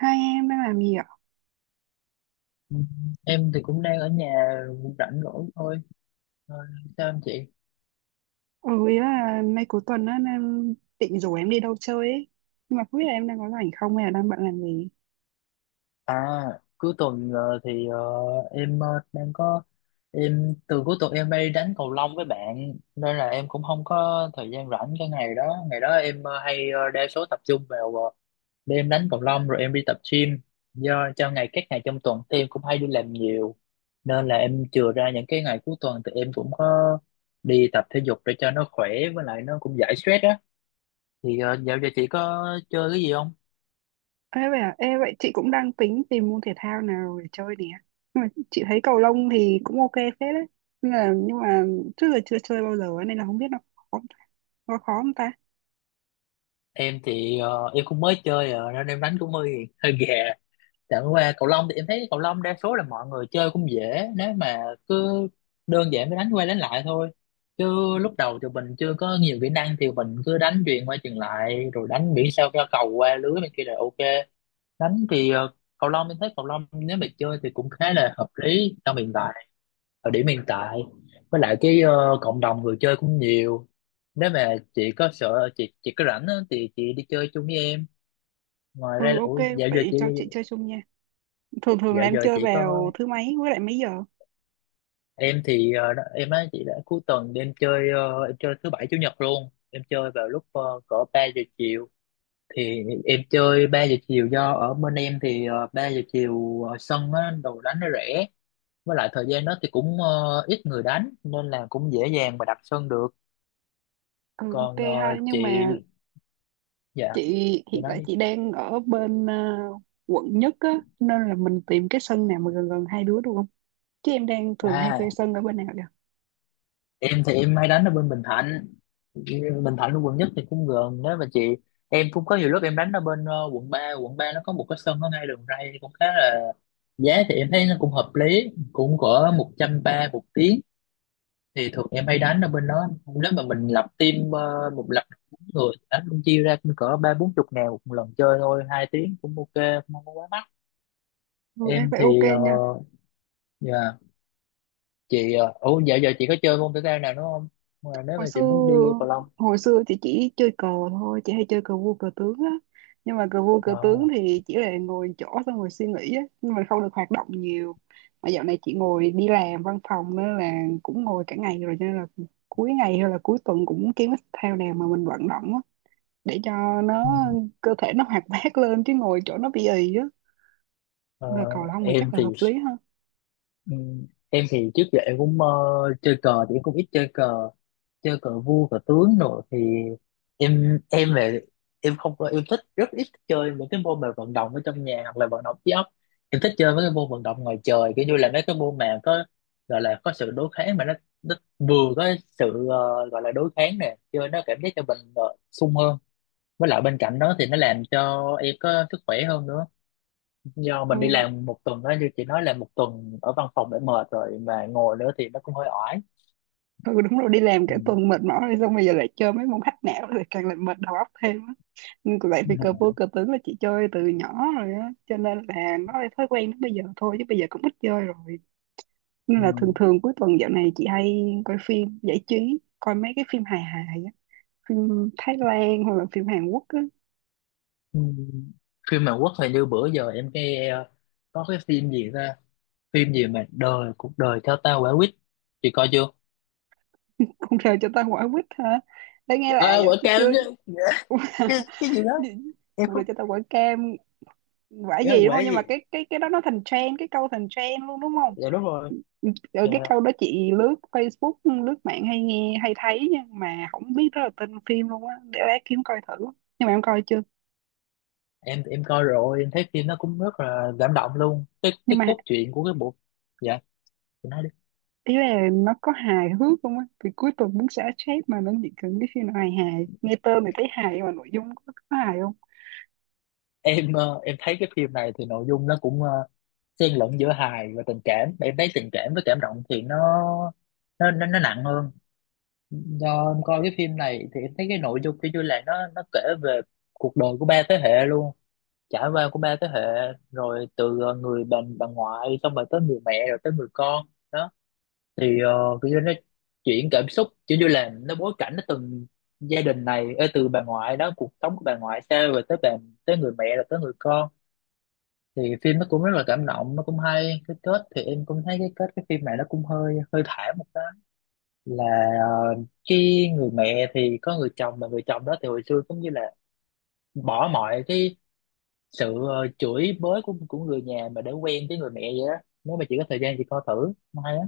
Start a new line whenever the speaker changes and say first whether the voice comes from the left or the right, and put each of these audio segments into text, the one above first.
right: Hai em đang làm gì ạ?
left: Ừ, em thì cũng đang ở nhà rảnh rỗi thôi. Ờ, Sao em chị?
right: Ừ, ý là mấy cuối tuần á, em định rủ em đi đâu chơi ấy. Nhưng mà không biết là em đang có rảnh không hay là đang bận làm gì.
left: À, cuối tuần thì em đang có em từ cuối tuần em đi đánh cầu lông với bạn nên là em cũng không có thời gian rảnh cái ngày đó. Ngày đó em hay đa số tập trung vào đêm đánh cầu lông rồi em đi tập gym. Do cho các ngày trong tuần thì em cũng hay đi làm nhiều nên là em chừa ra những cái ngày cuối tuần thì em cũng có đi tập thể dục để cho nó khỏe, với lại nó cũng giải stress á. Thì dạo giờ chị có chơi cái gì không?
right: Ê vậy, chị cũng đang tính tìm môn thể thao nào để chơi nè. Nhưng mà chị thấy cầu lông thì cũng ok phết đấy. Nhưng mà trước giờ chưa chơi bao giờ ấy, nên là không biết khó, nó khó không ta?
left: Em thì em cũng mới chơi nên em đánh cũng hơi hơi gà, chẳng qua cầu lông thì em thấy cầu lông đa số là mọi người chơi cũng dễ. Nếu mà cứ đơn giản mới đánh qua đánh lại thôi, chứ lúc đầu thì mình chưa có nhiều kỹ năng thì mình cứ đánh chuyền qua chuyền lại rồi đánh miễn sao cho cầu qua lưới bên kia là ok. Đánh thì cầu lông em thấy cầu lông nếu mà chơi thì cũng khá là hợp lý trong hiện tại, ở điểm hiện tại, với lại cái cộng đồng người chơi cũng nhiều. Nếu mà chị có sợ chị có rảnh á, thì chị đi chơi chung với em.
right: Ừ ok,
left: Ủa, dạo giờ
right: vậy
left: chị
right: cho chị chơi chung nha. Thường thường là
left: dạo
right: em
left: giờ
right: chơi
left: chị có
right: vào thứ mấy với lại mấy giờ?
left: em thì em á chị đã cuối tuần đi em chơi em chơi thứ bảy chủ nhật luôn, em chơi vào lúc cỡ 3 giờ chiều, thì em chơi 3 giờ chiều, do ở bên em thì 3 giờ chiều sân á, đồ đánh nó rẻ, với lại thời gian đó thì cũng ít người đánh nên là cũng dễ dàng mà đặt sân được.
right: Ừ ok
left: Còn
right: ha,
left: chị,
right: nhưng mà
left: dạ
right: Chị
left: chị
right: hiện
left: nói
right: tại
left: đi.
right: chị đang ở bên quận nhất á, nên là mình tìm cái sân nào mà gần gần hai đứa được không? Chứ em đang thường hay
left: À,
right: thuê sân ở bên nào vậy?
left: em thì em hay đánh ở bên Bình Thạnh. Bình Thạnh ở quận nhất thì cũng gần đó mà chị. Em cũng có nhiều lúc em đánh ở bên quận ba. Quận 3 nó có một cái sân ở ngay đường ray cũng khá là, giá thì em thấy nó cũng hợp lý, cũng cỡ 130 một tiếng, thì thường em hay đánh ở bên đó. Nếu mà mình lập team, một lập bốn người đánh cũng chia ra cũng cỡ ba bốn chục ngàn một lần chơi thôi, 2 tiếng cũng ok, không có quá mắc.
right: Ừ, em
left: Em
right: phải ok
left: thì
right: nha.
left: dạ chị ủa, dạo giờ chị có chơi môn thể thao nào nữa không mà nếu
right: Hồi
left: mà
right: xưa
left: chị muốn đi cầu lông?
right: hồi xưa chị chỉ chơi cờ thôi, chị hay chơi cờ vua cờ tướng á. Nhưng mà cờ vua cờ
left: ờ,
right: tướng thì chỉ là ngồi chỗ xong rồi suy nghĩ á, nhưng mà không được hoạt động nhiều. Mà dạo này chị ngồi đi làm văn phòng nên là cũng ngồi cả ngày rồi, cho nên là cuối ngày hay là cuối tuần cũng kiếm cái thể thao nào mà mình vận động á, để cho nó
left: ừ,
right: cơ thể nó hoạt bát lên chứ ngồi chỗ nó bị ì á,
left: ờ,
right: là cầu lông thì chắc
left: em
right: là
left: thì
right: hợp lý ha.
left: ừ, em thì trước giờ em cũng chơi cờ thì em cũng ít chơi cờ, chơi cờ vua cờ tướng rồi thì em về em không có em thích, rất ít chơi những cái môn mà vận động ở trong nhà hoặc là vận động trí óc. Em thích chơi mấy cái môn vận động ngoài trời, kiểu như là mấy cái môn mà có, gọi là có sự đối kháng mà nó vừa có sự gọi là đối kháng nè, chơi nó cảm giác cho mình sung hơn, với lại bên cạnh đó thì nó làm cho em có sức khỏe hơn nữa, do
right: Ừ,
left: mình đi làm một tuần đó như chị nói là một tuần ở văn phòng đã mệt rồi mà ngồi nữa thì nó cũng hơi oải.
right: ừ đúng rồi, đi làm
left: Ừ.
right: cả tuần mệt mỏi rồi xong bây giờ lại chơi mấy môn hack não rồi càng làm mệt đầu óc thêm á. Nhưng lại
left: Ừ.
right: vì cờ vua cờ tướng là chị chơi từ nhỏ rồi á, cho nên là nó là thói quen đến bây giờ thôi chứ bây giờ cũng ít chơi rồi, nên
left: Ừ.
right: là thường thường cuối tuần dạo này chị hay coi phim giải trí, coi mấy cái phim hài hài á, phim Thái Lan hoặc là phim Hàn Quốc á.
left: Ừ. Phim Hàn Quốc thì như bữa giờ em nghe có cái phim gì ra, phim gì mà cuộc đời theo ta quả quýt, chị coi chưa?
right: Không, sao cho ta quả quýt hả? Để nghe
left: À,
right: lại vậy
left: quả
right: chứ
left: cam
right: chưa.
left: chứ. cái cái gì đó em
right: Cũng được,
left: không,
right: cho tao quả cam quả
left: em
right: gì đúng
left: quả
right: không? Nhưng
left: gì,
right: mà cái đó nó thành trend, cái câu thành trend luôn đúng không?
left: dạ đúng rồi,
right: Rồi
left: dạ.
right: cái câu đó chị lướt Facebook, lướt mạng hay nghe hay thấy nhưng mà không biết đó là tên phim luôn á, để lát kiếm coi thử. Nhưng mà em coi chưa?
left: Em coi rồi, em thấy phim nó cũng rất là cảm động luôn, cái
right: Nhưng
left: cái
right: mà
left: cốt truyện của cái bộ. Dạ
right: ý là nó có hài hước không á, thì cuối tuần muốn xả stress mà nó chỉ cần cái phim nào hài hài, nghe tên thì thấy hài nhưng mà nội dung có hài không?
left: em thấy cái phim này thì nội dung nó cũng xen lẫn giữa hài và tình cảm, em thấy tình cảm với cảm động thì nó nặng hơn. Do em coi cái phim này thì em thấy cái nội dung kiểu như là nó kể về cuộc đời của ba thế hệ luôn, trải qua của ba thế hệ rồi từ người bà ngoại, xong rồi tới người mẹ rồi tới người con đó. Thì kiểu như nó chuyển cảm xúc, kiểu như là nó bối cảnh, nó từng gia đình này ê, từ bà ngoại đó cuộc sống của bà ngoại sao, rồi tới bà, tới người mẹ rồi tới người con. Thì phim nó cũng rất là cảm động, nó cũng hay. Cái kết thì em cũng thấy cái kết cái phim này nó cũng hơi hơi thảm một cái, là ờ, cái người mẹ thì có người chồng, mà người chồng đó thì hồi xưa cũng như là bỏ mọi cái sự chửi bới của người nhà mà để quen với người mẹ vậy đó. Nếu mà chị có thời gian chị coi thử, nó hay á.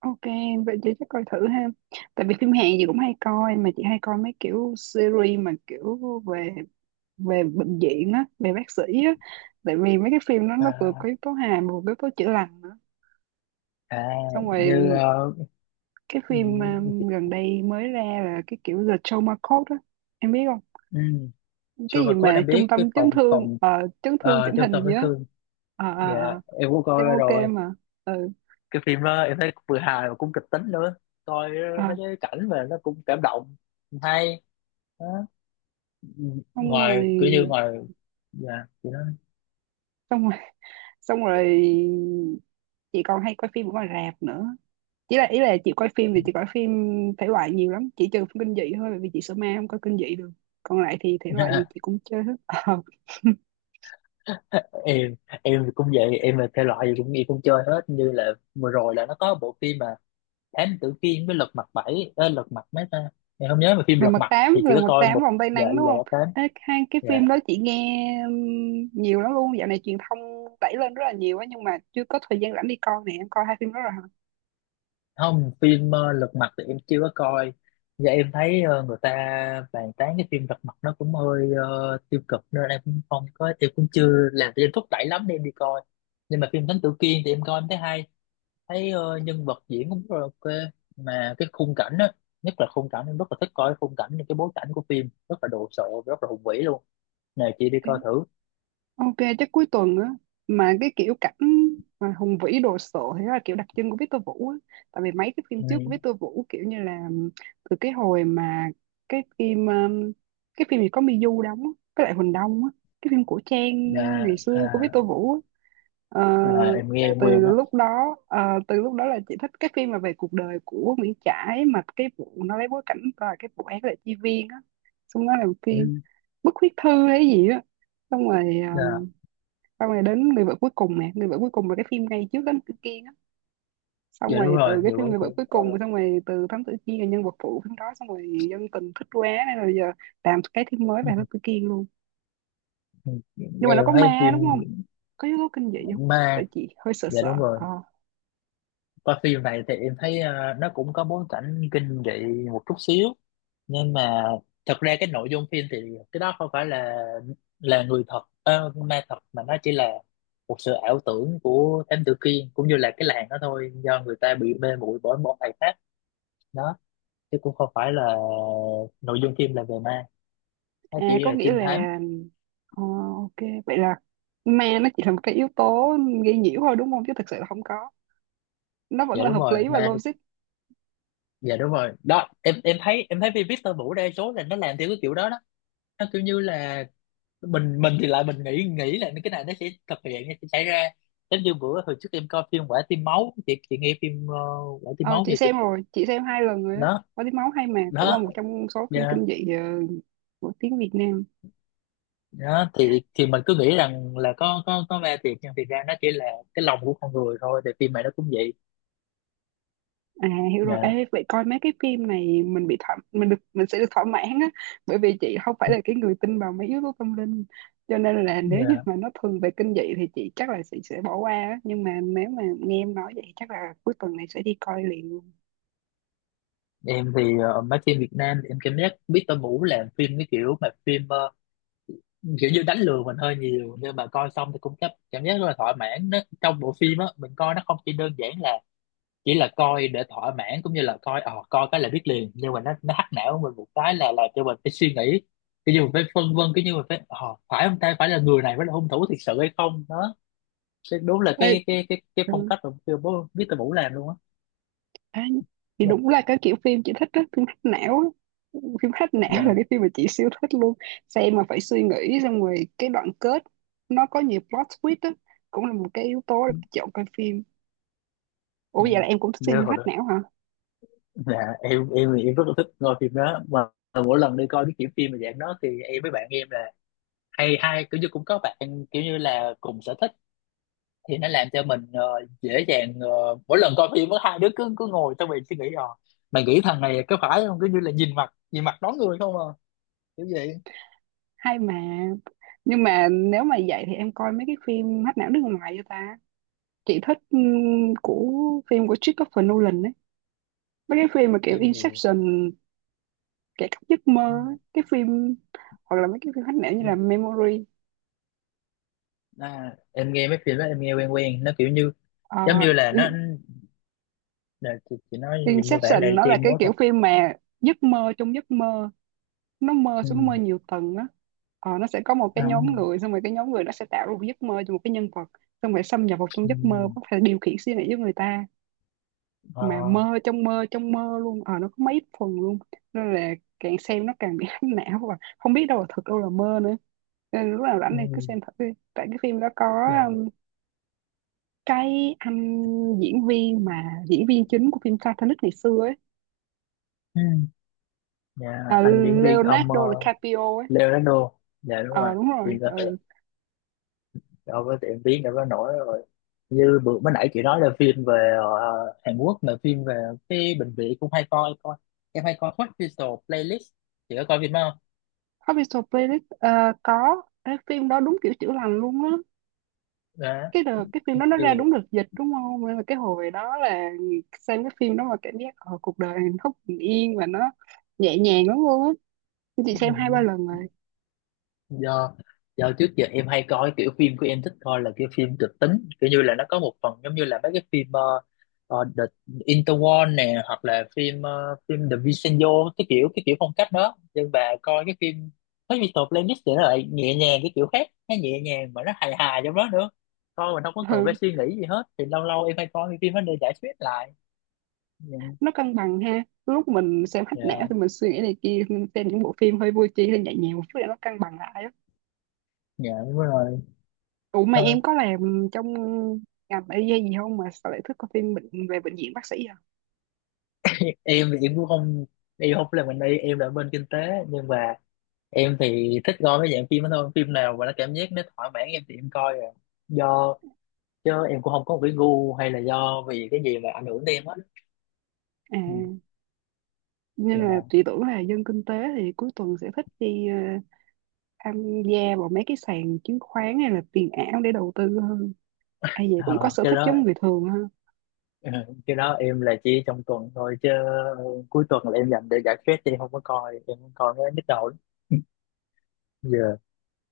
right: Ok, vậy chị chắc coi thử ha. Tại vì phim Hàn gì cũng hay coi, mà chị hay coi mấy kiểu series mà kiểu về về bệnh viện á, về bác sĩ á, tại vì mấy cái phim đó nó vừa có
left: À,
right: yếu tố hài mà vừa có yếu tố chữa lành nữa.
left: à,
right: Xong rồi
left: như
right: cái
left: ừ,
right: phim gần đây mới ra là cái kiểu The Trauma Code á, em biết không?
left: ừ,
right: Cái
left: Sure
right: gì
left: mà có đã
right: mà trung
left: biết cái
right: tâm chấn
left: phòng
right: thương
left: phòng
right: ờ, chấn thương chỉnh
left: trung tâm
right: hình gì
left: chấn
right: á?
left: thương.
right: Ờ,
left: Dạ
right: ờ, ờ.
left: em cũng coi
right: Xem
left: ra
right: ok
left: rồi,
right: mà. Ừ,
left: cái phim đó em thấy cũng vừa hài mà cũng kịch tính nữa, coi
right: ờ.
left: mấy cái cảnh mà nó cũng cảm động. Hay đó.
right: Xong rồi,
left: Ngoài kiểu như ngoài, dạ chị nói.
right: xong rồi, xong rồi, chị còn hay coi phim ở ngoài rạp nữa. Ý là chị coi phim thể loại nhiều lắm, chỉ trừ phim kinh dị thôi, bởi vì chị sợ ma không coi kinh dị được, còn lại thì thể loại gì chị cũng chơi hết. Ờ.
left: em em thì cũng vậy, em là thể loại gì cũng chơi hết, như là vừa rồi là nó có bộ phim mà Thám Tử Kiên với Lật Mặt Bảy, Lật Mặt mấy ta, em không nhớ, mà phim
right: lần
left: Lật
right: mật
left: Mặt thì
right: tám
left: chỉ có
right: lần mật
left: coi
right: tám
left: một.
right: vòng tay
left: Dạ
right: nắng đúng
left: là
right: không?
left: tám.
right: Ê, hai cái
left: Dạ.
right: phim đó chị nghe nhiều lắm luôn, dạo này truyền thông đẩy lên rất là nhiều á nhưng mà chưa có thời gian rảnh đi coi nè, em coi hai phim đó rồi hả?
left: Không, phim Lật Mặt thì em chưa có coi, và em thấy người ta bàn tán cái phim Lật Mặt nó cũng hơi tiêu cực nên em cũng không có, em cũng chưa làm cho em thúc đẩy lắm để em đi coi. Nhưng mà phim Thám Tử Kiên thì em coi em thấy hay, thấy nhân vật diễn cũng rất là ok, mà cái khung cảnh á, nhất là khung cảnh, em rất là thích coi khung cảnh, những cái bối cảnh của phim rất là đồ sộ, rất là hùng vĩ luôn, nè chị đi coi thử.
right: Ok, chắc cuối tuần á, mà cái kiểu cảnh mà hùng vĩ đồ sộ thì đó là kiểu đặc trưng của Victor Vũ á. Tại vì mấy cái phim
left: Ừ.
right: trước của Victor Vũ kiểu như là từ cái hồi mà cái phim um, cái phim gì có Miu đóng á, với lại Huỳnh Đông á, cái phim cổ trang
left: Dạ,
right: ngày
left: à,
right: xưa của Victor Vũ á. Ờ,
left: à, em nghe
right: là
left: em
right: từ
left: quen á.
right: lúc đó ờ, từ lúc đó là chị thích cái phim mà về cuộc đời của Nguyễn Trãi, mà cái vụ nó lấy bối cảnh là cái vụ án là chi viên á, xong nó làm phim
left: Ừ.
right: bức huyết thư hay gì á, xong rồi ờ,
left: Dạ,
right: xong rồi đến người vợ cuối cùng nè, người vợ cuối cùng là cái phim ngay trước đến cái Kiên á, xong
left: dạ đúng
right: rồi
left: rồi,
right: từ cái
left: hiệu
right: phim
left: ứng
right: người
left: của
right: vợ
left: em
right: cuối
left: coi.
right: cùng, xong rồi từ Thám Tử Kiên là nhân vật phụ phim đó, xong rồi dân tình thích quá nên rồi giờ làm cái phim mới
left: Ừ.
right: về Thám Tử Kiên luôn. Nhưng mà
left: Em
right: nó có
left: thấy
right: ma
left: phim
right: đúng không? Có yếu tố kinh dị không? Tại
left: ma.
right: chị hơi sợ
left: Dạ
right: sợ.
left: đúng rồi,
right: Ờ.
left: qua phim này thì em thấy nó cũng có bối cảnh kinh dị một chút xíu. Nhưng mà thật ra cái nội dung phim thì cái đó không phải là người thật, ma thật, mà nó chỉ là một sự ảo tưởng của Thám Tử Kiên cũng như là cái làng đó thôi, do người ta bị mê muội bởi một thầy pháp đó. Chứ cũng không phải là nội dung phim là về ma, nó
right: À,
left: chỉ
right: có
left: là
right: nghĩa
left: trinh thám.
right: là ờ, ok, vậy là ma nó chỉ là một cái yếu tố gây nhiễu thôi đúng không, chứ thực sự là không có, nó vẫn
left: Dạ
right: là
left: đúng
right: hợp
left: rồi
right: lý và
left: ma.
right: logic.
left: Dạ đúng rồi đó, em thấy phim Victor Vũ đa số là nó làm theo cái kiểu đó đó. Nó kiểu như là mình thì lại mình nghĩ nghĩ là cái này nó sẽ thực hiện, nó sẽ xảy ra. Giống như bữa hồi trước em coi phim Quả Tim Máu, chị nghe phim Quả Tim
right: Ờ,
left: Máu
right: chị
left: giờ chưa?
right: xem rồi, chị xem hai lần rồi đó.
left: Đó,
right: Có tiếng máu hay mà, cũng là
left: đó,
right: một trong số phim
left: dạ
right: kinh dị của tiếng Việt Nam.
left: đó. Thì mình cứ nghĩ rằng là có ma thiệt, nhưng thiệt ra nó chỉ là cái lòng của con người thôi, thì phim này nó cũng vậy.
right: À, hiểu rồi.
left: Dạ,
right: Ê, vậy coi mấy cái phim này mình bị thỏa, mình được mình sẽ được thỏa mãn á, bởi vì chị không phải là cái người tin vào mấy yếu tố tâm linh. Cho nên là nếu như
left: dạ.
right: mà nó thường về kinh dị thì chị chắc là chị sẽ bỏ qua á, nhưng mà nếu mà nghe em nói vậy chắc là cuối tuần này sẽ đi coi liền luôn.
left: Em thì mấy phim Việt Nam thì em cảm giác Victor Vũ làm phim cái kiểu mà phim kiểu như đánh lừa mình hơi nhiều, nhưng mà coi xong thì cũng cảm cảm giác rất là thỏa mãn nó trong bộ phim á. Mình coi nó không chỉ đơn giản là chỉ là coi để thỏa mãn, cũng như là coi cái là biết liền, nhưng mà nó hack não mình một cái là làm cho mình phải suy nghĩ, cái như mình phải phân vân, cái như mình phải không ta, phải là người này mới là hung thủ thiệt sự hay không đó. Thế đúng là
right: Ê,
left: cái phong
right: ừ.
left: cách mà chưa bố biết từ Vũ làm luôn á.
right: Ê, thì
left: Dạ,
right: đúng là cái kiểu phim chị thích đó, phim hack não á. Phim hack não là
left: dạ.
right: cái phim mà chị siêu thích luôn, xem mà phải suy nghĩ xong rồi cái đoạn kết nó có nhiều plot twist á, cũng là một cái yếu tố để chọn coi phim. Ủa
left: Ừ.
right: vậy là em cũng thích xem
left: Như
right: phim
left: hồi đó,
right: hack não hả?
left: dạ em rất là thích coi phim đó mà, mỗi lần đi coi cái kiểu phim mà dạng đó thì em với bạn em là hay hay kiểu như cũng có bạn kiểu như là cùng sở thích thì nó làm cho mình dễ dàng mỗi lần coi phim có hai đứa cứ cứ ngồi xong mình suy nghĩ, mày nghĩ thằng này có phải không, cứ như là nhìn mặt đón người không à, kiểu vậy.
right: Hay mà. Nhưng mà nếu mà vậy thì em coi mấy cái phim hack não nước ngoài cho ta. Chị thích của phim của Christopher Nolan ấy, mấy cái phim mà kiểu
left: Em thì.
right: Inception, kẻ cắp giấc mơ ấy. Cái phim hoặc là mấy cái phim hack não như
left: Ừ.
right: là Memory.
left: À, em nghe mấy phim đó em nghe quen quen, nó kiểu như
right: Ờ,
left: giống như là nó là chị nói gì mô tả
right: Inception
left: lại
right: nó
left: cho
right: là
left: em
right: cái
left: nhớ
right: kiểu
left: coi.
right: phim mà giấc mơ trong giấc mơ, nó mơ
left: Ừ.
right: xuống, nó mơ nhiều tầng á. Ờ, nó sẽ có một cái
left: À,
right: nhóm người, xong rồi cái nhóm người nó sẽ tạo ra một giấc mơ cho một cái nhân vật, xong rồi xâm nhập vào trong
left: ừ.
right: giấc mơ có thể điều khiển suy nghĩ của người ta,
left: Ờ,
right: mà mơ trong mơ trong mơ luôn. Ờ, nó có mấy phần luôn, nên là càng xem nó càng bị hách não và không biết đâu là thật đâu là mơ nữa, nên lúc nào rảnh
left: ừ.
right: này cứ xem thử đi. Tại cái phim đó có
left: Dạ.
right: um, cái anh diễn viên, mà diễn viên chính của phim Titanic ngày xưa ấy,
left: Ừ. Dạ,
right: à,
left: anh diễn viên ông
right: Leonardo DiCaprio ấy.
left: Leonardo, dạ đúng
right: Ờ
left: rồi.
right: đúng
left: Thì
right: rồi,
left: có
right: ừ.
left: đâu có tiệm biết đâu có nổi rồi, như bữa mới nãy chị nói là phim về Hàn Quốc là phim về cái bệnh viện cũng hay, coi coi em hay coi Hospital Playlist, chị có coi phim đó không?
right: Official Playlist. Ờ, có cái phim đó đúng kiểu chữa lành luôn á,
left: Đó
right: cái phim đó nó
left: thì
right: ra đúng đợt dịch đúng không, nên là cái hồi đó là xem cái phim đó mà cảm giác cuộc đời hạnh phúc bình yên và nó nhẹ nhàng lắm luôn á, chị
left: ừ,
right: xem hai ba lần rồi.
left: do do trước giờ em hay coi kiểu phim của em thích coi là kiểu phim kịch tính, kiểu như là nó có một phần giống như là mấy cái phim The Interwar nè, hoặc là phim The Vincenzo, cái kiểu phong cách đó, nhưng mà coi cái phim mấy Mr. Playlist thì nó lại nhẹ nhàng cái kiểu khác, nó nhẹ nhàng mà nó hài hài trong đó nữa, coi mình không có cần phải
right: Ừ,
left: suy nghĩ gì hết, thì lâu lâu em hay coi cái phim đó để giải stress lại. Nhưng-
right: nó cân bằng ha, lúc mình xem hack não thì
left: dạ,
right: mình suy nghĩ này kia, mình xem những bộ phim hơi vui chi hơi nhẹ nhàng một chút để nó cân bằng lại á.
left: dạ đúng rồi.
right: Ủa mà
left: Thôi,
right: em có làm trong ngành y gì không mà sao lại thích coi phim về bệnh viện bác sĩ?
left: em thì em cũng không, em không làm ngành y, em là bên kinh tế, nhưng mà em thì thích coi mấy dạng phim đó thôi, phim nào mà nó cảm giác nó thỏa mãn em thì em coi rồi, do chứ em cũng không có một cái gu hay là do vì cái gì mà ảnh hưởng tới em hết.
right: À,
left: Ừ.
right: nhưng mà
left: Dạ.
right: chị tưởng là dân kinh tế thì cuối tuần sẽ thích đi tham gia vào mấy cái sàn chứng khoán hay là tiền ảo để đầu tư hơn. Ai vậy cũng có
left: Ờ,
right: sở
left: cái
right: thích
left: đó
right: giống người thường ha.
left: ừ, cái đó em là chỉ trong tuần thôi, chứ ừ, cuối tuần là em dành để giải stress thì em không có coi, em không coi mới nhức đầu lắm. Giờ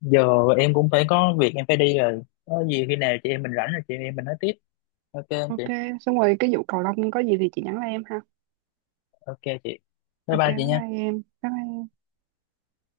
left: giờ em cũng phải có việc em phải đi rồi, có gì khi nào chị em mình rảnh rồi chị em mình nói tiếp. Ok anh
right: Ok,
left: chị,
right: xong rồi cái vụ cầu lông có gì thì chị nhắn lại em ha.
left: ok chị, bye
right: Ok,
left: bye chị
right: bye
left: nha.
right: bye em. Bye bye em.